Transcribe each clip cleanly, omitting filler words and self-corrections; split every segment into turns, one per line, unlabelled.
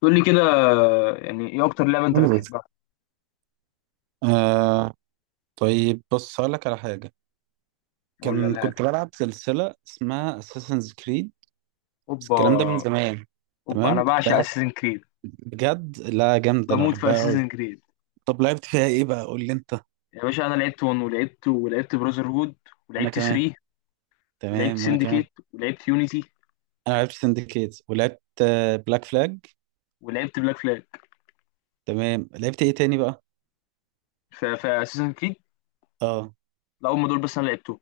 تقول لي كده، يعني ايه اكتر لعبه انت
مم.
بتحبها
آه. طيب بص هقول لك على حاجة.
ولا
كان
لعبه؟
كنت بلعب سلسلة اسمها اساسنز كريد، بس
اوبا
الكلام ده من زمان.
اوبا، انا
تمام، كنت
بعشق
بلعب
اساسن كريد،
بجد. لا جامدة، أنا
بموت في
بحبها أوي.
اساسن كريد.
طب لعبت فيها إيه بقى؟ قول لي أنت.
يا باشا انا لعبت 1 ولعبت براذر هود،
وأنا
ولعبت
كمان.
3، ولعبت
تمام وأنا كمان.
سندكيت، ولعبت يونيتي،
أنا لعبت سندكيت ولعبت بلاك فلاج.
ولعبت بلاك فلاج
تمام. لعبت إيه تاني بقى؟
في اساسن كريد.
أه،
لا، هم دول بس انا لعبتهم.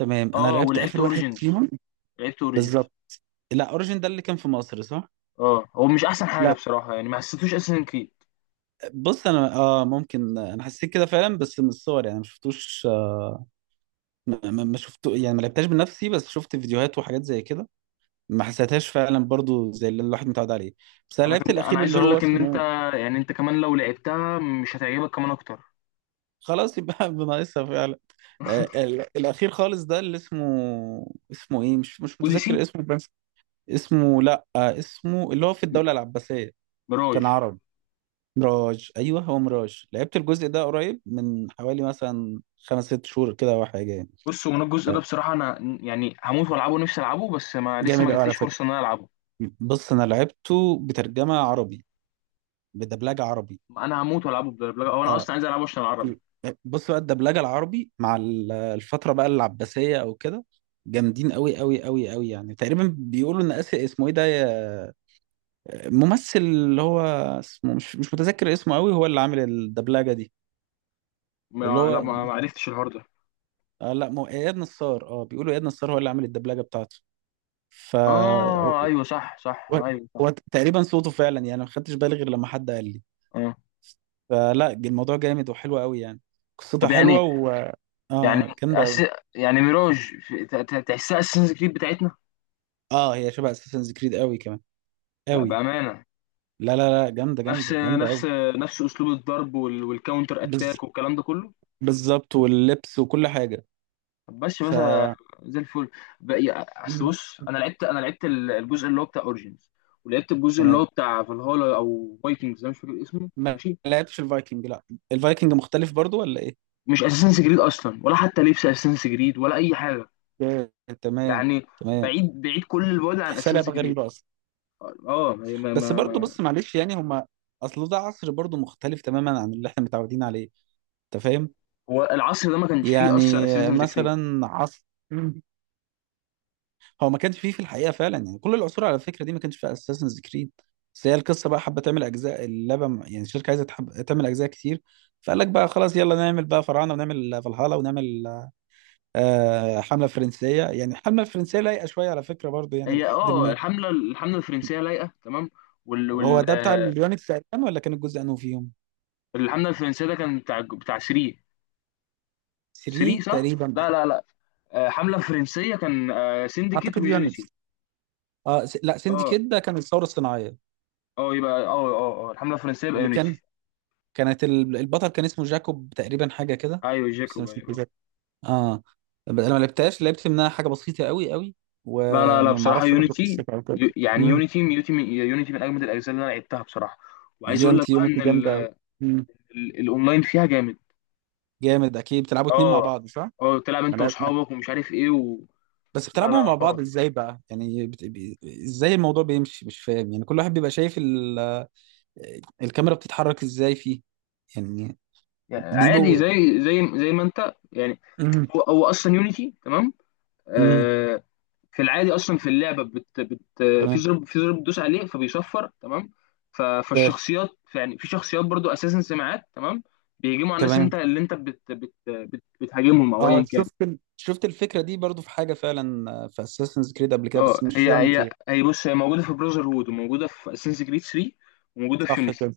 تمام. أنا
اه،
لعبت
ولعبت
آخر واحد
اوريجينز،
فيهم
لعبت اوريجينز.
بالظبط. لا، اوريجين ده اللي كان في مصر، صح؟
اه، هو مش احسن حاجه
لا،
بصراحه، يعني ما حسيتوش اساسن كريد.
بص انا اه ممكن انا حسيت كده فعلا بس من الصور، يعني ما شفتوش. ما شفت، يعني ما لعبتهاش بنفسي، بس شفت فيديوهات وحاجات زي كده. ما حسيتهاش فعلا برضو زي اللي الواحد متعود عليه. بس انا
انا
لعبت
كان انا
الاخير
عايز
اللي
اقول
هو
لك ان انت
اسمه،
يعني انت كمان لو لعبتها مش هتعجبك كمان اكتر.
خلاص يبقى بناقصها فعلا. آه، الاخير خالص ده اللي اسمه، اسمه ايه؟ مش
اوديسي.
متذكر اسمه بس. اسمه، لا آه، اسمه اللي هو في الدولة العباسية،
ميراج.
كان عربي. ميراج، ايوه هو ميراج. لعبت الجزء ده قريب من حوالي مثلا خمس ست شهور كده او حاجه يعني.
بص هو انا الجزء
آه،
ده بصراحه انا يعني هموت والعبه، نفسي العبه بس ما لسه ما
جامد قوي على
جاتليش
فكره.
فرصه ان انا العبه.
بص انا لعبته بترجمه عربي، بدبلجه عربي.
انا هموت والعبه بالدبلجه، او انا
اه
اصلا عايز العبه عشان العربي.
ال- بص بقى الدبلجه العربي مع الفتره بقى العباسيه او كده، جامدين قوي قوي قوي قوي. يعني تقريبا بيقولوا ان اسر اسمه ايه ده ممثل اللي هو اسمه، مش متذكر اسمه قوي، هو اللي عامل الدبلجه دي اللي
ما لا،
هو،
ما ما عرفتش الحوار ده.
آه لا مو اياد نصار. اه بيقولوا اياد نصار هو اللي عامل الدبلجه بتاعته. ف
اه ايوه صح صح
هو،
ايوه صح.
هو تقريبا صوته فعلا، يعني ما خدتش بالي غير لما حد قال لي.
اه
فلا الموضوع جامد وحلو قوي يعني، قصتها
طب
حلوه
يعني،
و
يعني
اه
أس...
جامده.
يعني ميراج، تحسها اساسنز كريد بتاعتنا؟
اه، هي شبه اساسنز كريد قوي كمان، قوي.
بامانه.
لا لا لا جامده
نفس
جامده جامده
نفس
قوي.
نفس اسلوب الضرب والكاونتر
بز...
اتاك والكلام ده كله.
بالظبط، واللبس وكل حاجه.
طب بس
ف
بس زي الفل. بقى- اصل
مم.
بص انا لعبت، الجزء اللي هو بتاع اوريجينز، ولعبت الجزء اللي هو
تمام.
بتاع فالهالا او فايكنجز، انا مش فاكر اسمه.
ما
ماشي،
لعبتش الفايكنج، لا. الفايكنج مختلف برضو ولا ايه؟
مش اساسنس جريد اصلا، ولا حتى لبس اساسنس جريد، ولا اي حاجه.
اوكي، تمام.
يعني
تمام،
بعيد بعيد كل البعد عن
تحسها
اساسنس
لعبه
جريد.
غريبه اصلا.
اه ما ما ما
بس برضو
ما-
بص معلش يعني هما، اصل ده عصر برضو مختلف تماما عن اللي احنا متعودين عليه، انت فاهم؟
هو العصر ده ما كانش فيه
يعني
اصلا اساسنس جريد.
مثلا عصر، هو ما كانش فيه في الحقيقه فعلا يعني. كل العصور على الفكره دي ما كانش في اساسنز كريد، بس هي القصه بقى حابه تعمل اجزاء اللعبه يعني الشركه عايزه تحب تعمل اجزاء كتير. فقال لك بقى خلاص يلا نعمل بقى فراعنه ونعمل فالهالا ونعمل آه حمله فرنسيه. يعني الحمله الفرنسيه لايقه شويه على فكره برضو يعني،
هي
لحد
اه
ما
الحمله الفرنسيه لايقه تمام. وال
هو
وال
ده بتاع
آه،
اليونتس تقريبا ولا كان الجزء انه فيهم؟
الحمله الفرنسيه ده كان بتاع بتاع 3. 3
3
صح؟
تقريبا.
لا لا لا، حملة فرنسية كان، سينديكيت
اعتقد يونتس.
ويونيتي.
اه لا
اه
سندكيت ده كان الثوره الصناعيه.
اه يبقى الحملة الفرنسية يبقى
اللي
يونيتي.
كانت البطل كان اسمه جاكوب تقريبا، حاجه كده،
ايوه
بس أنا
جاكوب
مش
ايوه.
فاكر. اه انا ما لعبتهاش، لعبت منها حاجه بسيطه قوي قوي،
لا لا لا،
وما
بصراحة
اعرفش برضه
يونيتي،
قصتها او كده. امم.
يونيتي من اجمد الاجزاء اللي انا لعبتها بصراحة. وعايز اقول لك
يونتي
بقى ان
جامده قوي. امم،
الاونلاين فيها جامد.
جامد. اكيد بتلعبوا اتنين مع
اه
بعض صح؟
اه، تلعب
ما
انت
لعب- ما-
واصحابك ومش عارف ايه
بس
لا
بتلعبوا
لا
مع بعض
اه،
ازاي بقى؟ يعني ازاي الموضوع بيمشي؟ مش فاهم يعني. كل واحد بيبقى شايف الكاميرا بتتحرك ازاي فيه يعني؟
يعني عادي،
بيبو.
زي زي ما انت يعني.
امم.
هو هو اصلا يونيتي تمام،
امم.
آه، في العادي، اصلا في اللعبه في
تمام.
زر، في زر بتدوس عليه فبيصفر تمام.
آه،
فالشخصيات، يعني في شخصيات برضو اساسا سمعات تمام، بيهجموا على الناس،
تمام.
انت اللي انت بتهاجمهم او
اه
ايا كان.
شفت شفت الفكره دي برضو في حاجه فعلا، آه، في اساسنز كريد قبل كده
اه
بس مش
هي هي
يونتي.
هي بص، هي موجوده في براذر هود، وموجوده في اساسنز كريد 3، وموجوده في
صح
يونيتي.
كده.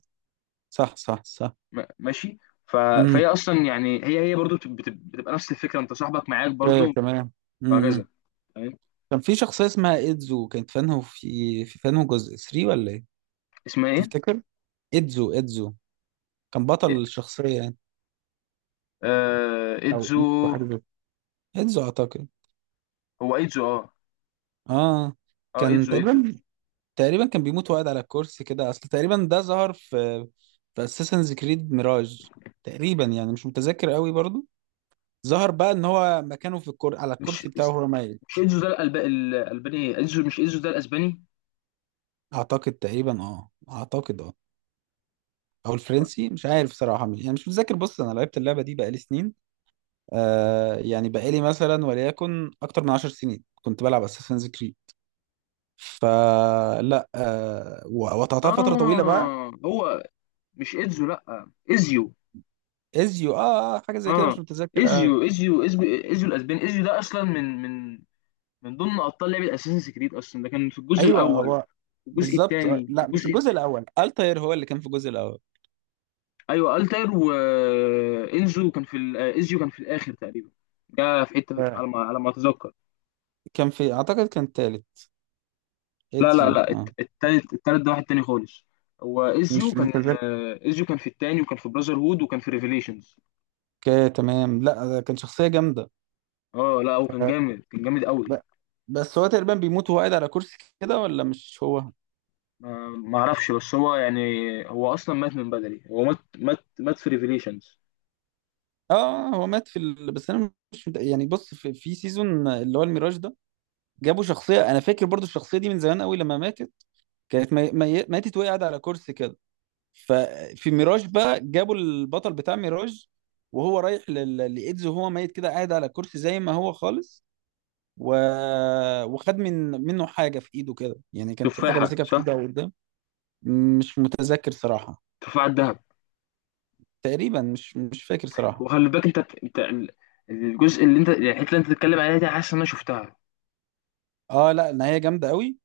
صح صح صح.
ماشي. ف...
امم.
فهي اصلا يعني هي برضو بتبقى نفس الفكره، انت صاحبك معاك
ايه
برضو
تمام. امم.
وهكذا. تمام.
كان في شخصية اسمها إيدزو، كانت فانه في فانه جزء 3 ولا ايه
اسمها ايه؟
تفتكر؟ إيدزو، إيدزو كان
إيه؟
بطل الشخصية يعني. او
ايدزو.
إيدزو حاجة زي كده. إيدزو اعتقد.
هو ايدزو اه.
اه،
اه
كان
ايدزو.
تقريبا، تقريبا كان بيموت وقاعد على الكرسي كده، اصل تقريبا ده ظهر في، في اساسنز كريد ميراج. تقريبا يعني مش متذكر قوي برضو. ظهر بقى ان هو مكانه في على
مش
الكرسي بتاعه هو مايل.
مش انزو ده الالباني؟ ايه انزو، مش انزو ده الاسباني.
اعتقد تقريبا اه، اعتقد اه. او الفرنسي مش عارف صراحه، مش يعني مش متذكر. بص انا لعبت اللعبه دي بقالي سنين. آه يعني بقالي مثلا وليكن اكتر من 10 سنين كنت بلعب اساسنز كريد. فلا آه وقطعتها فتره طويله بقى.
اه هو مش انزو، لا ازيو.
ازيو، اه آه، حاجه زي كده
اه
مش متذكر آه.
ازيو الاسباني. ازيو ده اصلا من من ضمن ابطال لعبه اساسن كريد، اصلا ده كان في الجزء
ايوه،
الاول،
هو
في الجزء
بالظبط. آه،
الثاني، في
لا مش
الجزء.
الجزء الاول، التاير هو اللي كان في الجزء الاول.
ايوه التر وانزو كان ازيو كان في الاخر تقريبا، ده في حته
آه.
على ما على ما اتذكر.
كان في اعتقد كان التالت،
لا لا
ازيو
لا،
اه.
التالت، التالت ده واحد تاني خالص. هو ازيو
مش
كان،
متذكر.
ازيو كان في التاني، وكان في براذر هود، وكان في ريفيليشنز.
تمام. لا ده كان شخصيه جامده.
اه لا هو كان
آه.
جامد، كان جامد قوي.
ب- بس هو تقريبا بيموت وهو قاعد على كرسي كده، ولا مش هو؟
ما اعرفش، بس هو يعني هو اصلا مات من بدري، هو مات مات في ريفيليشنز.
اه، هو مات في بس انا مش يعني بص في سيزون اللي هو الميراج ده، جابوا شخصيه انا فاكر برضو الشخصيه دي من زمان قوي لما ماتت. كانت ماتت وهي قاعده على كرسي كده. ففي ميراج بقى جابوا البطل بتاع ميراج، وهو رايح لايدز وهو ميت كده قاعد على كرسي زي ما هو خالص. و... وخد من منه حاجه في ايده كده، يعني كان في حاجه
تفاحه
ماسكها في
صح،
ايده او قدام. مش متذكر صراحه.
تفاحه الذهب.
تقريبا مش فاكر صراحه.
وخلي بالك انت، الجزء اللي انت يعني الحته اللي انت بتتكلم عليها دي، حاسس ان انا شفتها.
اه لا، النهايه جامده قوي.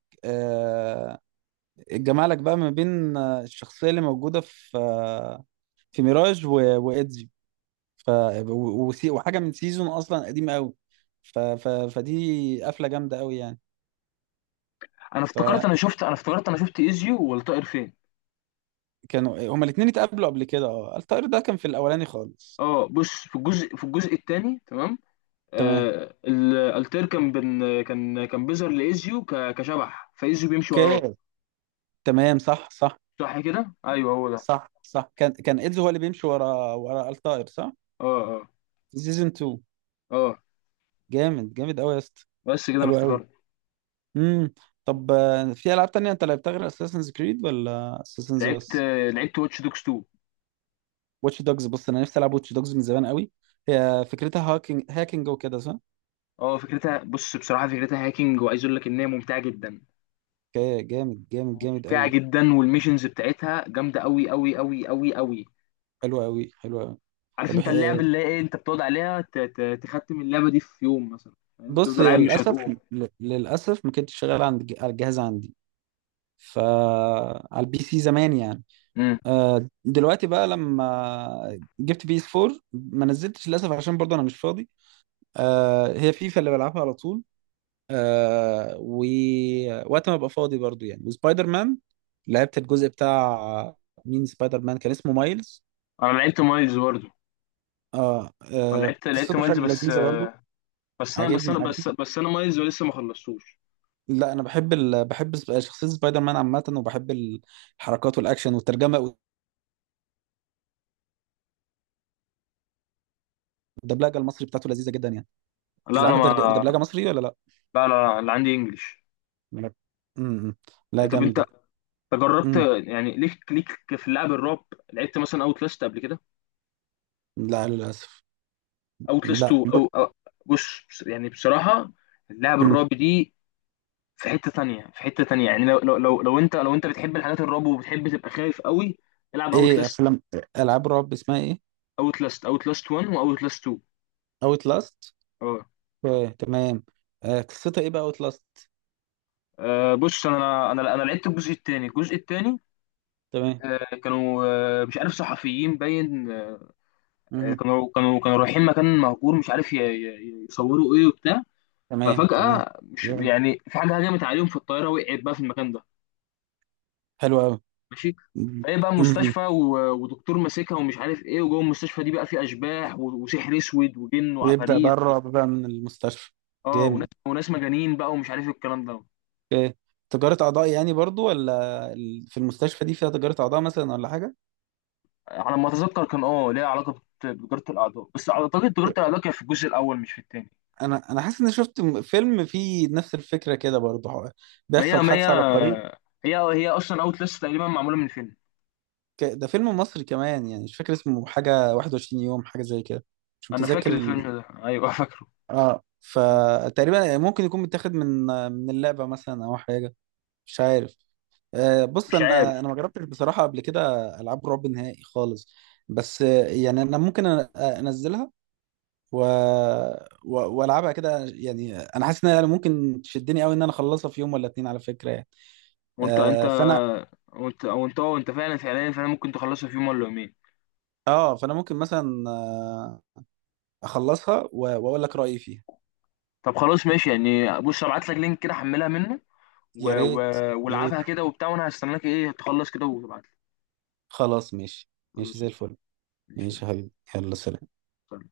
جمالك بقى ما بين آه، الشخصيه اللي موجوده في آه، في ميراج وايدزي، ف وحاجه من سيزون اصلا قديمه قوي. فدي قفله جامده قوي يعني. فكانوا،
انا افتكرت انا شفت ازيو والطائر فين.
هما الاثنين اتقابلوا قبل كده. اه الطائر ده كان في الاولاني خالص.
اه بص، في الجزء، في الجزء الثاني تمام،
تمام،
الالتير كان بن كان كان بيظهر لايزيو كشبح، فايزيو بيمشي وراه.
اوكي، تمام. صح صح
صح كده، ايوه هو ده.
صح. صح، كان كان ايدزي هو اللي بيمشي ورا الطائر، صح.
اه اه
في سيزون 2.
اه
جامد جامد قوي يا اسطى.
بس كده انا
حلو قوي.
افتكرت.
امم. طب آه، في العاب تانية انت لعبتها غير اساسنز كريد ولا اساسنز
لعبت
بس؟
لعبت واتش دوكس 2.
واتش دوجز، بص انا نفسي العب واتش دوجز من زمان قوي. هي فكرتها هاكينج، هاكينج وكده صح؟
اه فكرتها، بص بصراحه فكرتها هاكينج، وعايز اقول لك ان هي ممتعه جدا،
اوكي، جامد جامد جامد
ممتعه
قوي.
جدا، والميشنز بتاعتها جامده قوي قوي.
حلو قوي، حلو قوي.
عارف
طب
انت اللعبه اللي هي ايه؟ انت بتقعد عليها تختم اللعبه دي في يوم مثلا، فاهم؟
بص
تفضل
هي
قاعد مش
للاسف
هتقوم.
للاسف ما كانتش شغاله عند على الجهاز عندي، فا على البي سي زمان يعني.
امم،
آه، دلوقتي بقى لما جبت بي اس 4 ما نزلتش للاسف عشان برضه انا مش فاضي. آه، هي فيفا اللي بلعبها على طول. آه، ووقت ما ابقى فاضي برضو يعني، وسبايدر مان. لعبت الجزء بتاع مين سبايدر مان، كان اسمه مايلز.
انا لعبت مايلز برضه.
اه,
انا
آه
لعبت لعبت
قصته
مايلز
حلوه
بس،
لذيذه برضو.
بس انا بس
عاجبني
انا
عاجبني.
بس بس انا مايز ولسه ما خلصتوش.
لا انا بحب بحب شخصيه سبايدر مان عامه، وبحب الحركات والاكشن والترجمه، والدبلجه المصري بتاعته لذيذه جدا يعني.
لا انا
بتلعبها
ما
بدرج- بدبلجه مصري ولا لا؟
لا لا لا، اللي عندي انجليش.
لا. امم. لا
طب انت،
جامده.
أنت جربت،
امم.
يعني ليك في اللعب الرعب؟ لعبت مثلا اوت لاست قبل كده،
لا للاسف.
اوت لاست
لا.
2 بص، يعني بصراحه اللعب
امم.
الرعب دي في حته تانية، في حته تانية، يعني لو انت بتحب الحاجات الرعب وبتحب تبقى خايف قوي، العب اوت
ايه
لاست.
افلام، العاب رعب اسمها ايه؟
اوت لاست 1 واوت لاست 2.
اوت لاست.
اه
اوكي تمام. آه، قصتها ايه بقى اوتلاست؟
بص انا انا لعبت الجزء الثاني، الجزء الثاني،
تمام.
آه، كانوا آه، مش عارف، صحفيين باين،
مهم.
كانوا كانوا رايحين مكان مهجور، مش عارف يصوروا ايه وبتاع.
تمام. تمام.
ففجأة مش
جامد.
يعني، في حاجة هجمت عليهم، في الطيارة وقعت بقى في المكان ده.
حلو قوي.
ماشي، فايه بقى مستشفى ودكتور ماسكها ومش عارف ايه، وجوه المستشفى دي بقى في اشباح وسحر اسود وجن
ويبدأ بقى
وعفاريت.
الرعب بقى من المستشفى.
اه وناس،
جامد.
وناس مجانين بقى ومش عارف الكلام ده.
اوكي. تجارة أعضاء يعني برضو، ولا في المستشفى دي فيها تجارة أعضاء مثلا ولا حاجة؟
على ما اتذكر كان اه ليها علاقة بتجارة الاعضاء، بس اعتقد تجارة
يب.
الاعضاء كانت في الجزء الاول مش في التاني.
أنا حاسس إني شفت فيلم فيه نفس الفكرة كده برضو، هو
ما هي
بيحصل
ما هي
حادثة على الطريق.
هي اصلا اوت لسه تقريبا معمولة من فيلم.
ده فيلم مصري كمان، يعني مش فاكر اسمه، حاجة 21 يوم حاجة زي كده. مش
انا
متذكر.
فاكر الفيلم ده ايوه. فاكره.
اه، فتقريبا ممكن يكون متاخد من، من اللعبه مثلا او حاجه، مش عارف. آه بص
مش عارف.
انا، انا ما جربتش بصراحه قبل كده العاب رعب نهائي خالص. بس آه، يعني انا ممكن انزلها و... و... والعبها كده. يعني انا حاسس انها ممكن تشدني قوي ان انا اخلصها في يوم ولا اتنين على فكره يعني.
وانت
آه
انت
فانا،
وانت وانت فعلا فعلا ممكن تخلصها في يوم ولا يومين.
اه فانا ممكن مثلا آه، اخلصها و... واقول لك رايي فيها.
طب خلاص ماشي، يعني بص، ابعت لك لينك كده حملها منه
يا
و... و...
ريت. يا ريت.
والعبها كده وبتاع، وانا هستناك ايه تخلص كده وتبعت لي.
خلاص ماشي. ماشي
خلاص
زي
ماشي.
الفل.
ماشي
ماشي يا حبيبي، يلا سلام.
يلا.